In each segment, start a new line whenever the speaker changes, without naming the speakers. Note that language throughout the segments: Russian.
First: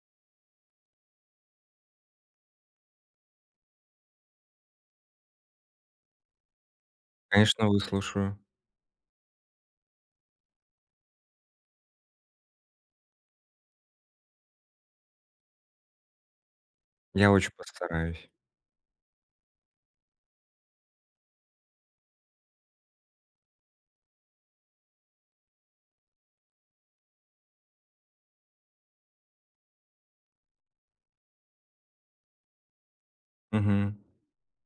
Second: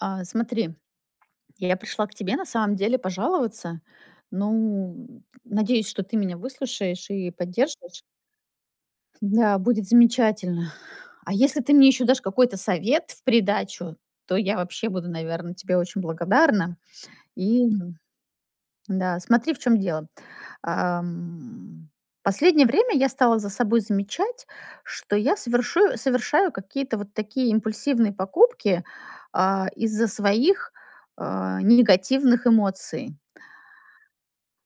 А, смотри. Я пришла к тебе, на самом деле, пожаловаться. Ну, надеюсь, что ты меня выслушаешь и
Конечно,
поддержишь.
выслушаю.
Да, будет замечательно. А если ты мне ещё дашь какой-то совет в придачу, то я вообще буду, наверно, тебе очень благодарна.
Я очень
И
постараюсь.
Да, смотри, в чём дело. А, м, последнее время я стала за собой замечать, что я совершу совершаю какие-то вот такие импульсивные покупки, а, из-за своих, э, негативных эмоций.
Мгм.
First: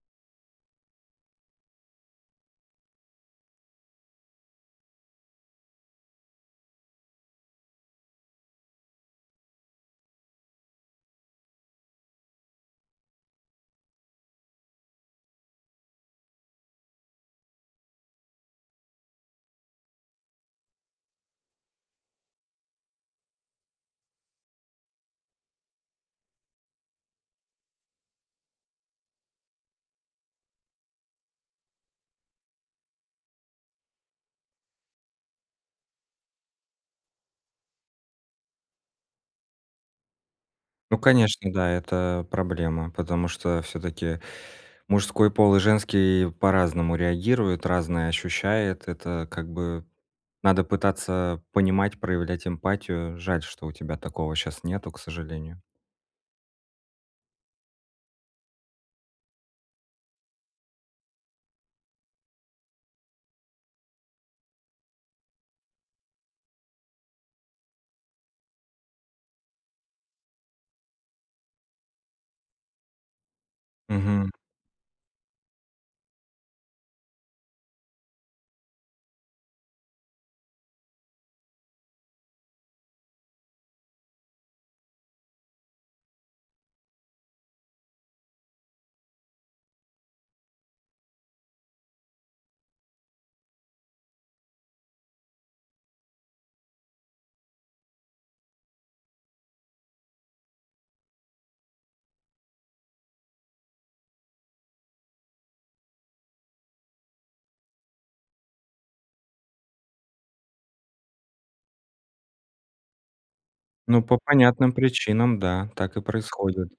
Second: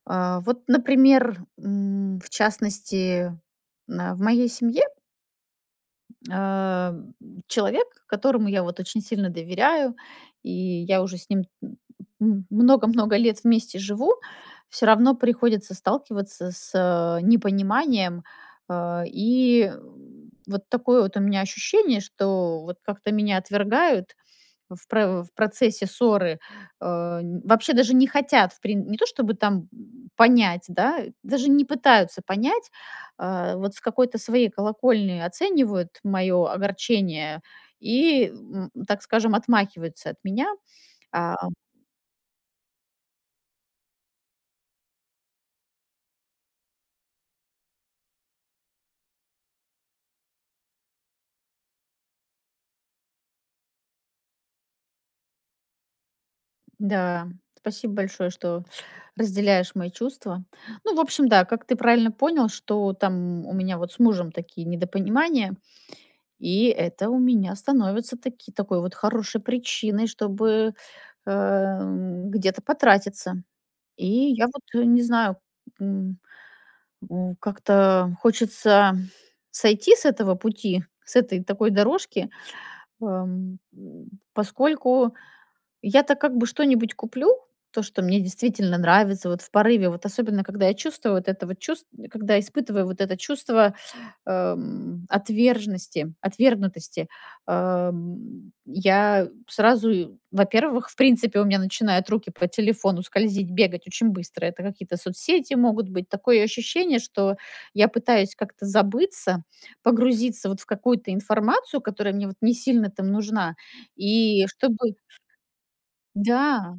А, вот, например, м, в частности, на в моей семье Э, м, человек, которому я, вот, очень сильно доверяю, и я уже с ним, э, м много много лет вместе живу, всё равно приходится сталкиваться с, э, непониманием. Э, и вот такое вот у меня ощущение, что вот как-то меня отвергают в про в процессе ссоры. Э, н вообще даже не хотят в прин не то, чтобы там, э, понять, да, даже не пытаются понять, а, вот с какой-то своей колокольни оценивают моё огорчение и, м, так скажем, отмахиваются от меня,
Ну,
а
конечно, да, это проблема. Потому что всё-таки мужской пол и женский по-разному реагируют, разное ощущает. Это, как бы, надо пытаться понимать, проявлять эмпатию. Жаль, что у тебя такого щас нету, к сожалению.
Да, спасибо большое, что разделяешь мои чувства. Ну, в общем, да, как ты правильно понял, что там у меня вот с мужем такие недопонимания, и это у меня становится таки такой вот хорошей причиной, чтобы, эм, где-то потратиться. И
Мгм.
я вот, э, не знаю, м, м, как-то хочется сойти с этого пути, с этой такой дорожки, эм, м, поскольку я-то как бы что-нибудь куплю, то, что мне действительно нравится вот в порыве, вот особенно когда я чувствую вот это вот чувст э, когда испытываю вот это чувство, эм, отверженности отвергнутости, эм, я сразу и, во-первых, в принципе, у меня начинают руки по телефону скользить, бегать очень быстро. Это какие-то соцсети могут быть. Такое ощущение, что я пытаюсь как-то забыться, погрузиться, вот, в какую-то информацию, которая мне вот не сильно там нужна.
Ну, по
И
понятным
чтобы
причинам, да, так и происходит.
Да,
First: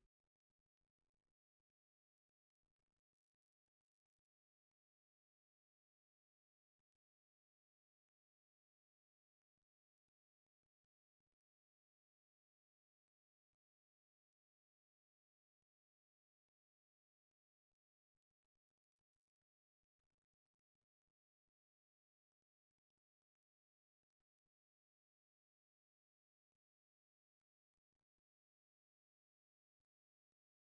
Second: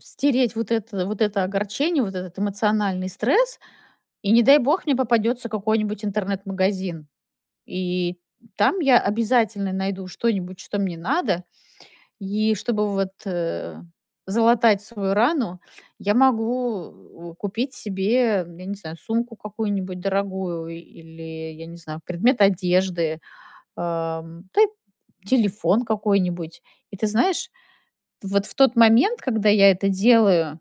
стереть вот это вот это огорчение, вот этот эмоциональный стресс. И не дай бог мне попадётся какой-нибудь интернет-магазин. И там я обязательно найду что-нибудь, что мне надо. И чтобы вот, э, залатать свою рану, я могу у купить себе, я не знаю, сумку какую-нибудь дорогую или, я не знаю, предмет одежды, эм, та й телефон какой-нибудь. И ты знаешь, вот в тот момент, когда я это делаю,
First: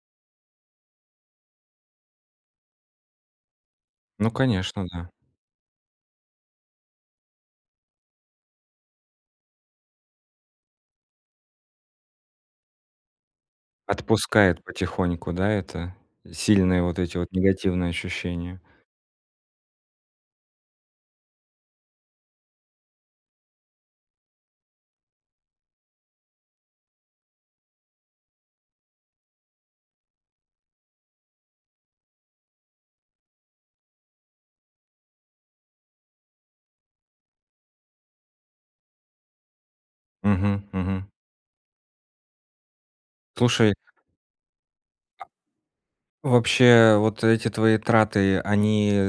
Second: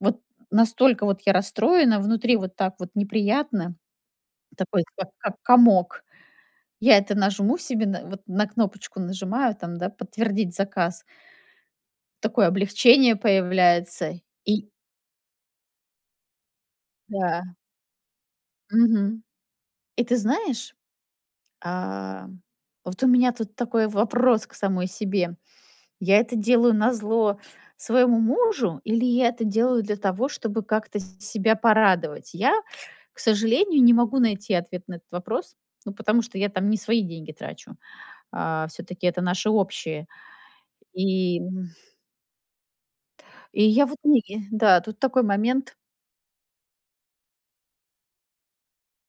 вот настолько вот я расстроена внутри, вот так вот неприятно,
Ну,
такой
конечно, да.
как как комок. Я это нажму себе на вот, на кнопочку нажимаю, там, да, подтвердить заказ. Такое облегчение появляется
Отпускает
и
потихоньку, да, это. Сильные вот эти вот
Да.
негативные ощущения.
Мгм. И ты знаешь, ам, вот у меня тут такой вопрос к самой себе: я это делаю назло своему мужу или я это делаю для того, чтобы как-то с себя порадовать? Я, к сожалению, не могу найти ответ на этот вопрос, ну, потому что я там не свои деньги трачу. Э, всё-таки это наше общее.
Мгм мгм.
И м И
Слушай
я, вот, не Да, тут такой момент.
А вообще, вот эти твои траты, они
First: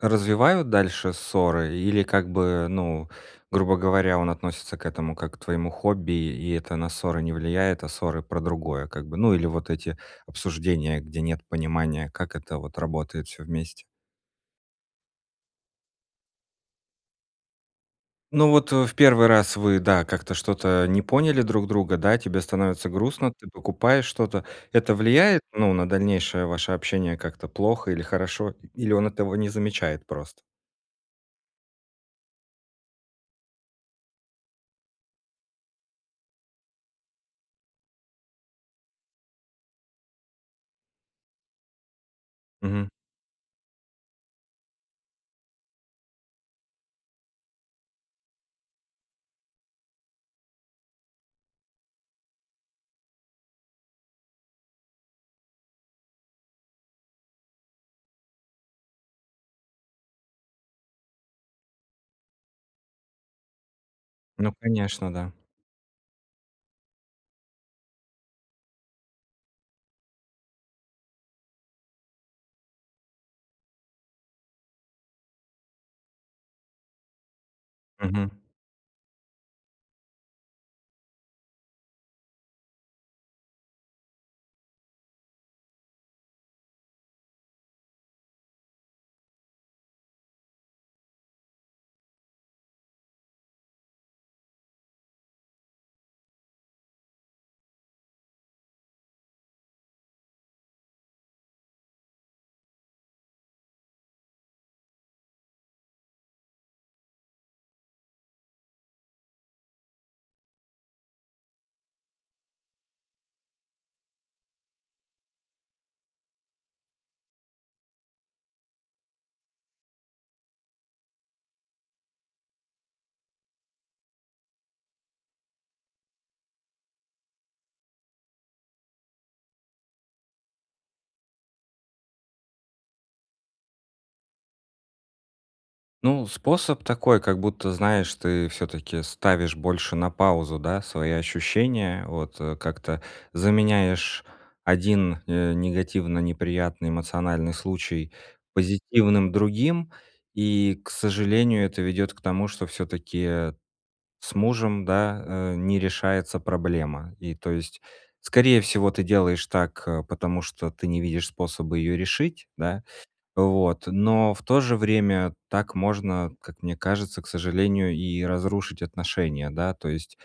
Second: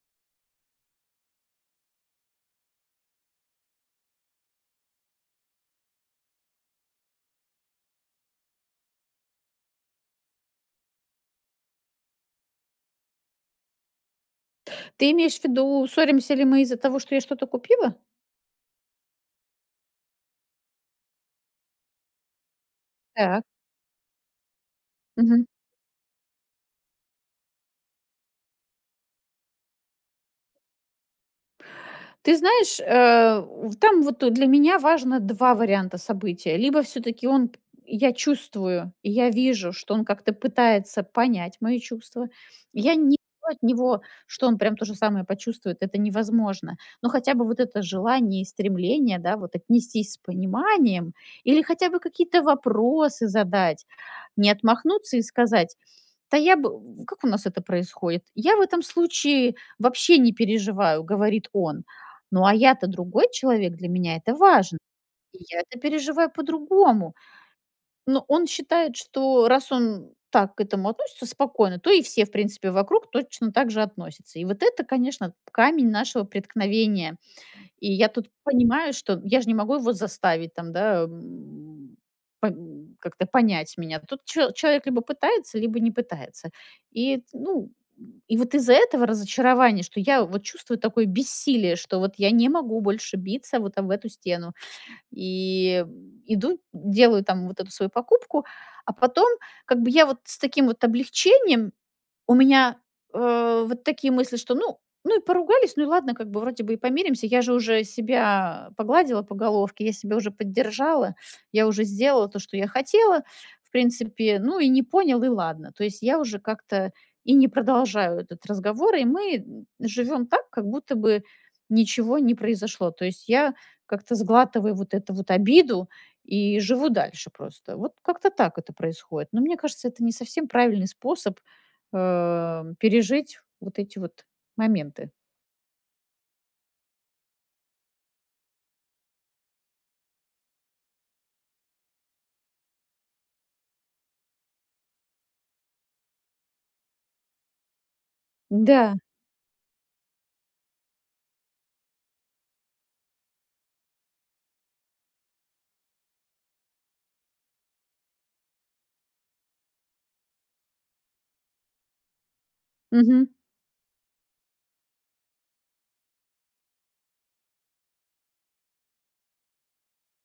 развивают дальше ссоры или, как бы, ну, грубо говоря, он относится к этому как к твоему хобби, и это на ссоры не влияет, а ссоры про другое, как бы? Ну, или вот эти обсуждения, где нет понимания, как это вот работает всё вместе?
Ты имеешь в виду, ссоримся ли мы из-за того, что я что-то купила?
Ну вот, э, в 1 раз вы, да, как-то что-то не поняли друг друга, да, тебе становится грустно,
Так.
ты покупаешь что-то. Это влияет,
Мгм.
ну, на дальнейшее ваше общение как-то плохо или хорошо? И или он этого не замечает прост?
Ты знаешь, э, в там вот для меня важно 2 варианта события. Либо всё-таки он, я чувствую, я вижу, что он как-то пытается понять мои чувства.
Мгм.
Я не ду от него, что он прям то же самое почувствует, это невозможно. Но хотя бы вот это желание и стремление, да, вот, отнестись с пониманием или хотя бы какие-то вопросы задать, не отмахнуться и сказать: "Да я бы" В как у нас это происходит? "Я в этом случае вообще не переживаю",- говорит он. Ну, а я-то другой человек, для меня это
Ну
важн
конечно, да.
И я это переживаю по-другому. Но он считает, что раз он так к этому относится спокойно, то и все, в принципе, вокруг точно так же относятся. И вот это, конечно, камень нашего преткновения. И я тут
Мгм.
понимаю, что я же не могу его заставить, там, да, м, пон как-то понять меня. Тут чел человек либо пытается, либо не пытается. И, т ну, и вот из-за этого разочарования, что я вот чувствую такое бессилие, что вот я не могу больше биться вот об эту стену, и иду, делаю, там, вот эту свою покупку, а потом как бы я вот с таким вот облегчением у меня, э, вот такие мысли, что ну ну и поругались, ну и ладно, как бы, вроде бы и помиримся. Я же уже себя погладила по головке, я себя уже поддержала. Я уже сделала то, что я хотела, в принципе. Ну и не понял, и ладно. То есть я уже как-то и не продолжаю этот разговор, и мы, м, живём так, как будто бы ничего не произошло. То есть я как-то сглатываю вот эту вот обиду и живу дальше просто. Вот как-то так это происходит. Но мне кажется, это не совсем правильный способ, э, пережить вот эти вот моменты.
Ну, способ такой, как будто, знаешь, ты всё-таки ставишь больше на паузу, да, свои ощущения. Вот, э, как-то заменяешь один, э, негативно неприятный эмоциональный случай
Да.
позитивным другим, и, к сожалению, это ведёт к тому, что всё-таки, э, с мужем, да, э, не решается проблема. И, то есть, скорее всего, ты делаешь так, э, потому что ты не видишь способа ее решить, да?
Мгм.
Вот, но в то же время так можно, как мне кажется, к сожалению, и разрушить отношения. Да? То есть,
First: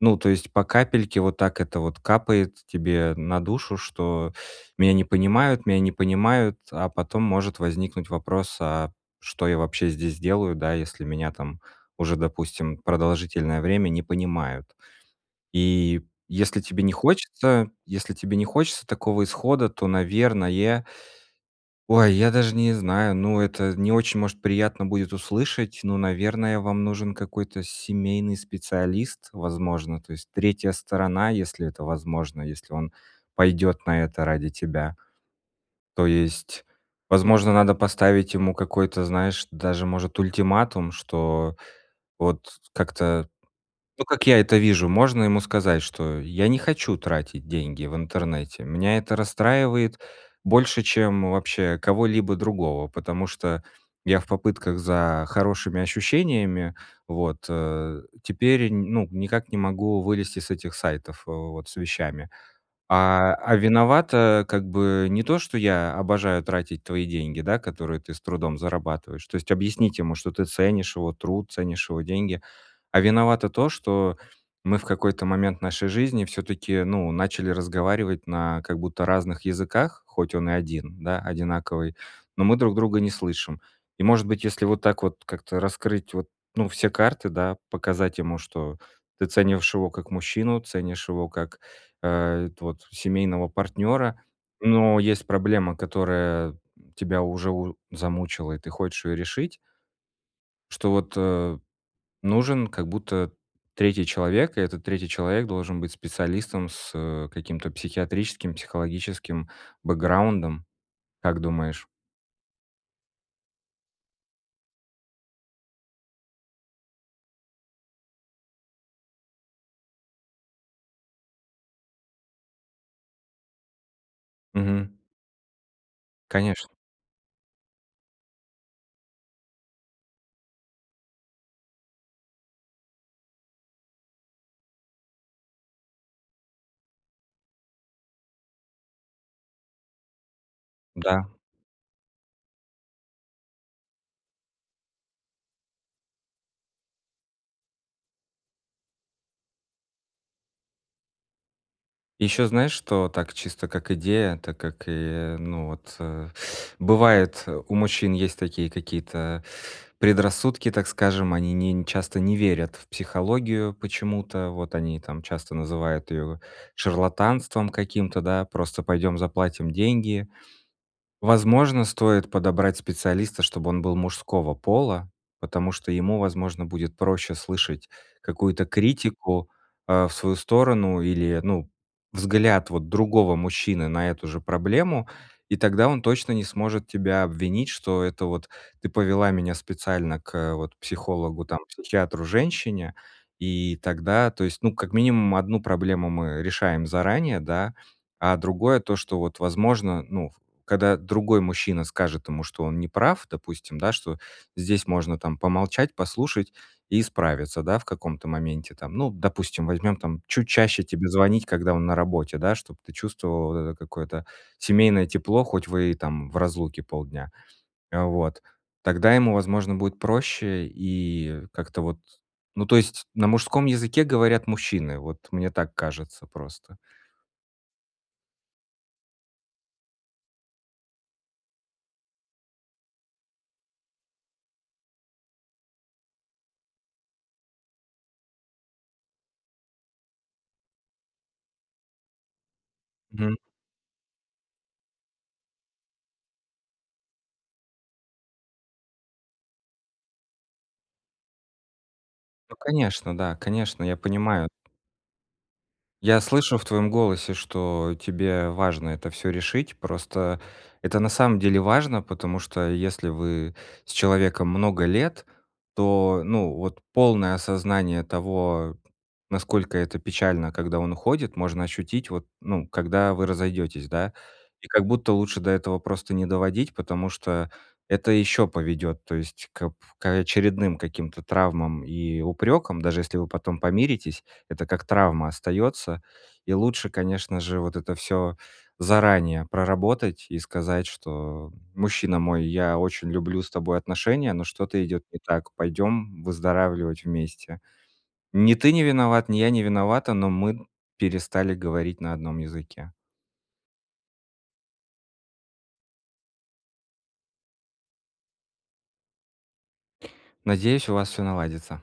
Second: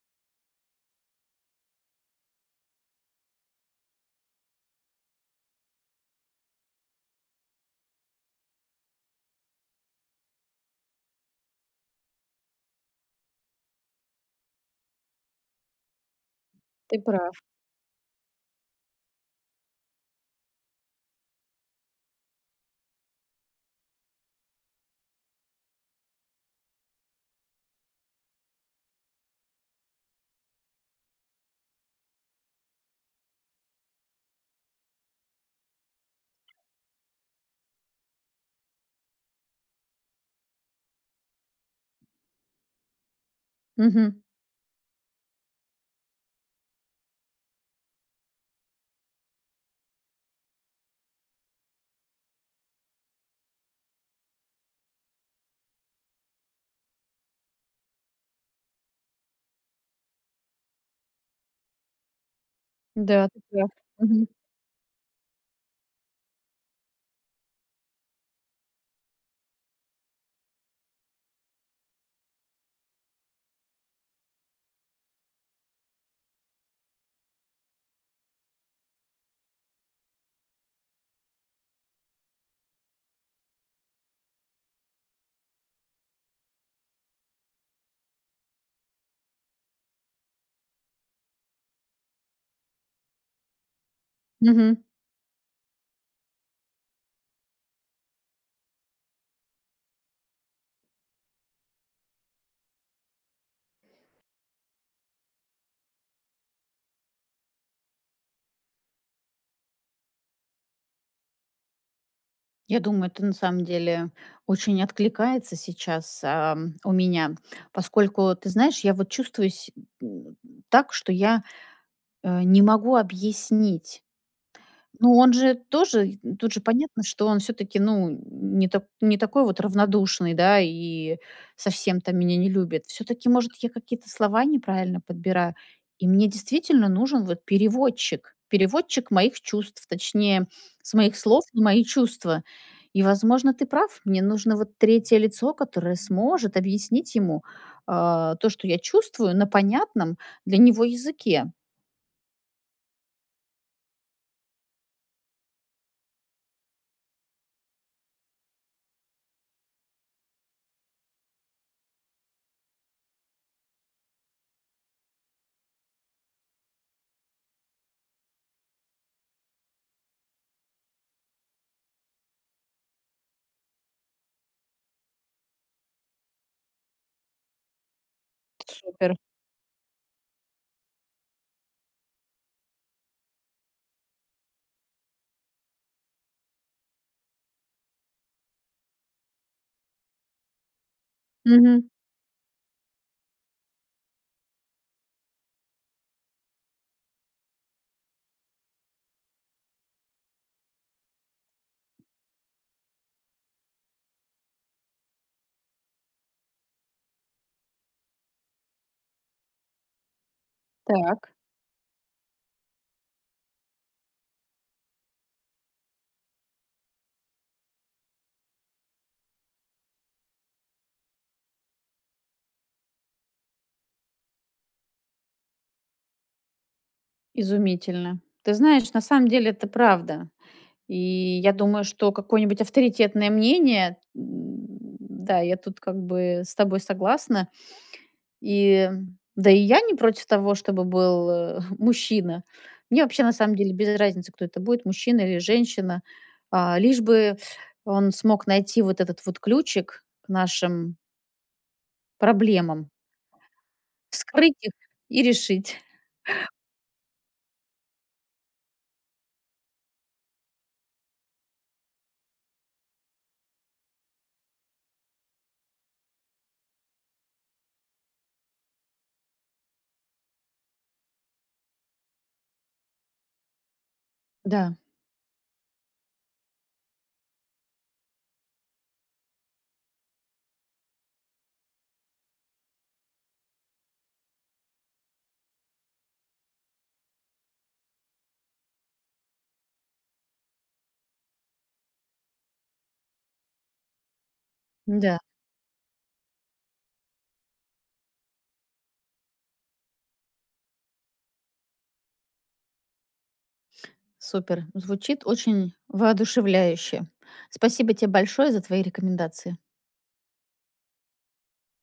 ну, то есть по капельке вот, так это вот капает тебе на душу, что "меня не понимают", "меня не понимают". А потом может возникнуть вопрос: "А что я вообще здесь делаю, да если меня там уже, допустим, продолжительное время не понимают?" И если тебе не
Ты прав.
хочется, если тебе не хочется такого исхода, то, наверное,- ой, я даже не знаю, ну, это не очень, может, приятно будет услышать,- ну, наверное, вам нужен какой-то семейный специалист, возможно. То есть 3 сторона, если это возможно, если он пойдет на это ради тебя. То есть, возможно, надо поставить ему какой-то, знаешь, даже, может, ультиматум, что вот с как-то Ну,
Мгм.
как я это вижу, можно ему сказать, что: "Я не хочу тратить деньги в интернете. Меня это расстраивает больше, чем вообще кого-либо другого, потому что я в попытках за хорошими ощущениями вот, э, теперь н ну, никак не могу вылезти с этих сайтов вот с вещами.
Да,
А,
ты
а
прав. Мгм.
виновато, как бы, не то, что я обожаю тратить твои деньги, да, которые ты с трудом зарабатываешь".- То есть объяснить ему, что ты ценишь его труд, ценишь его деньги.- "А виновато то, что мы в какой-то момент нашей жизни всё-таки, ну, начали разговаривать на как будто разных языках, хоть он и один, да, одинаковый, но мы друг друга не слышим". И может быть, если вот так вот как-то раскрыть вот ну все карты, да, показать ему, что ты ценишь его как мужчину, ценишь его как, э, вот семейного партнёра,
Мгм.
но есть проблема, которая тебя уже у замучила, и ты хочешь её решить что вот, э, нужен как будто 3 человек, и этот 3 человек должен быть специалистом с, э, каким-то психиатрическим, психологическим бэкграундом. Как думаешь?
Я думаю, это на самом деле очень откликается сейчас, ам, у меня, поскольку, ты знаешь, я вот чувствуюсь се м, так, что я, э, не могу объяснить.
Мгм.
Ну он же тоже и тут же
Конечно.
понятно, что он всё-таки, ну, н н не та не такой вот равнодушный, да, и совсем то меня не любит. Всё-таки, может, я какие-то слова неправильно подбираю. И мне действительно нужен вот переводчик, переводчик моих чувств, точнее, с моих
Да.
слов в мои чувства. И, возможно, ты прав, мне нужно вот 3 лицо, которое сможет объяснить ему, а, то, что я чувствую, на понятном для него языке.
Ещё знаешь, что так- чисто как идея, так как, э, ну вот. Бывает, э, у мужчин есть такие какие-то предрассудки, так скажем: они не не часто не верят в психологию почему-то. Вот они там часто называют её шарлатанством каким-то, да: "Просто пойдём заплатим деньги". Возможно, стоит подобрать специалиста, чтобы он был мужского пола, потому что ему, возможно, будет проще слышать какую-то
Супер.
критику, а, в свою сторону или, ну, взгляд вот другого мужчины на эту же проблему, и тогда он точно не сможет тебя обвинить, что: "Это вот ты повела меня специально к вот психологу, там,
Мгм.
психиатру-женщине". И тогда, то есть, ну, как минимум одну проблему мы решаем заранее, да? А другое- то, что вот, возможно, ну, когда другой мужчина скажет ему, что он неправ, допустим, да, что здесь можно там помолчать, послушать и справиться, да, в каком-то моменте там. Ну, допустим, возьмём там- чуть чаще тебе
Так.
звонить, когда он на работе, да, чтоб ты чувствовала вот это какое-то семейное тепло, хоть вы и там в разлуке полдня. Вот. Тогда ему, возможно, будет проще и как-то вот Ну, то есть на мужском языке говорят мужчины, вот мне так кажется просто.
Изумительно. Ты знаешь, на самом деле это правда. И я думаю, что какое-нибудь авторитетное мнение, м да, я тут как бы с тобой согласна. И Да и я не против того, чтобы был, э, мужчина. Мне вообще, на
М.
самом деле, без разницы, кто это будет- мужчина или женщина. А, лишь бы он смог найти вот этот вот ключик к нашим
Ну,
Проблемам.
конечно, да, конечно, я понимаю.
Вскрыть их и решить.
Я слышу в твоем голосе, что тебе важно это всё решить. Просто это на самом деле важно, потому что если вы с человеком много лет, то, ну, вот полное осознание того, насколько это печально, когда он уходит, можно ощутить, вот, ну, когда вы разойдетесь, да? И,
Да.
как будто, лучше до этого просто не доводить, потому что это еще поведёт, то есть, к к очередным каким-то травмам и упрекам, даже если вы потом помиритесь, это как травма остается. И лучше, конечно же, вот это всё заранее проработать и сказать, что: "Мужчина мой, я очень люблю с тобой отношения, но что-то идет не
М-да.
так. Пойдем выздоравливать вместе. Ни ты не виноват, ни я не виновата, но мы перестали говорить на одном языке".
Супер, звучит очень воодушевляюще. Спасибо тебе большое за твои рекомендации.
Надеюсь, у вас всё наладится.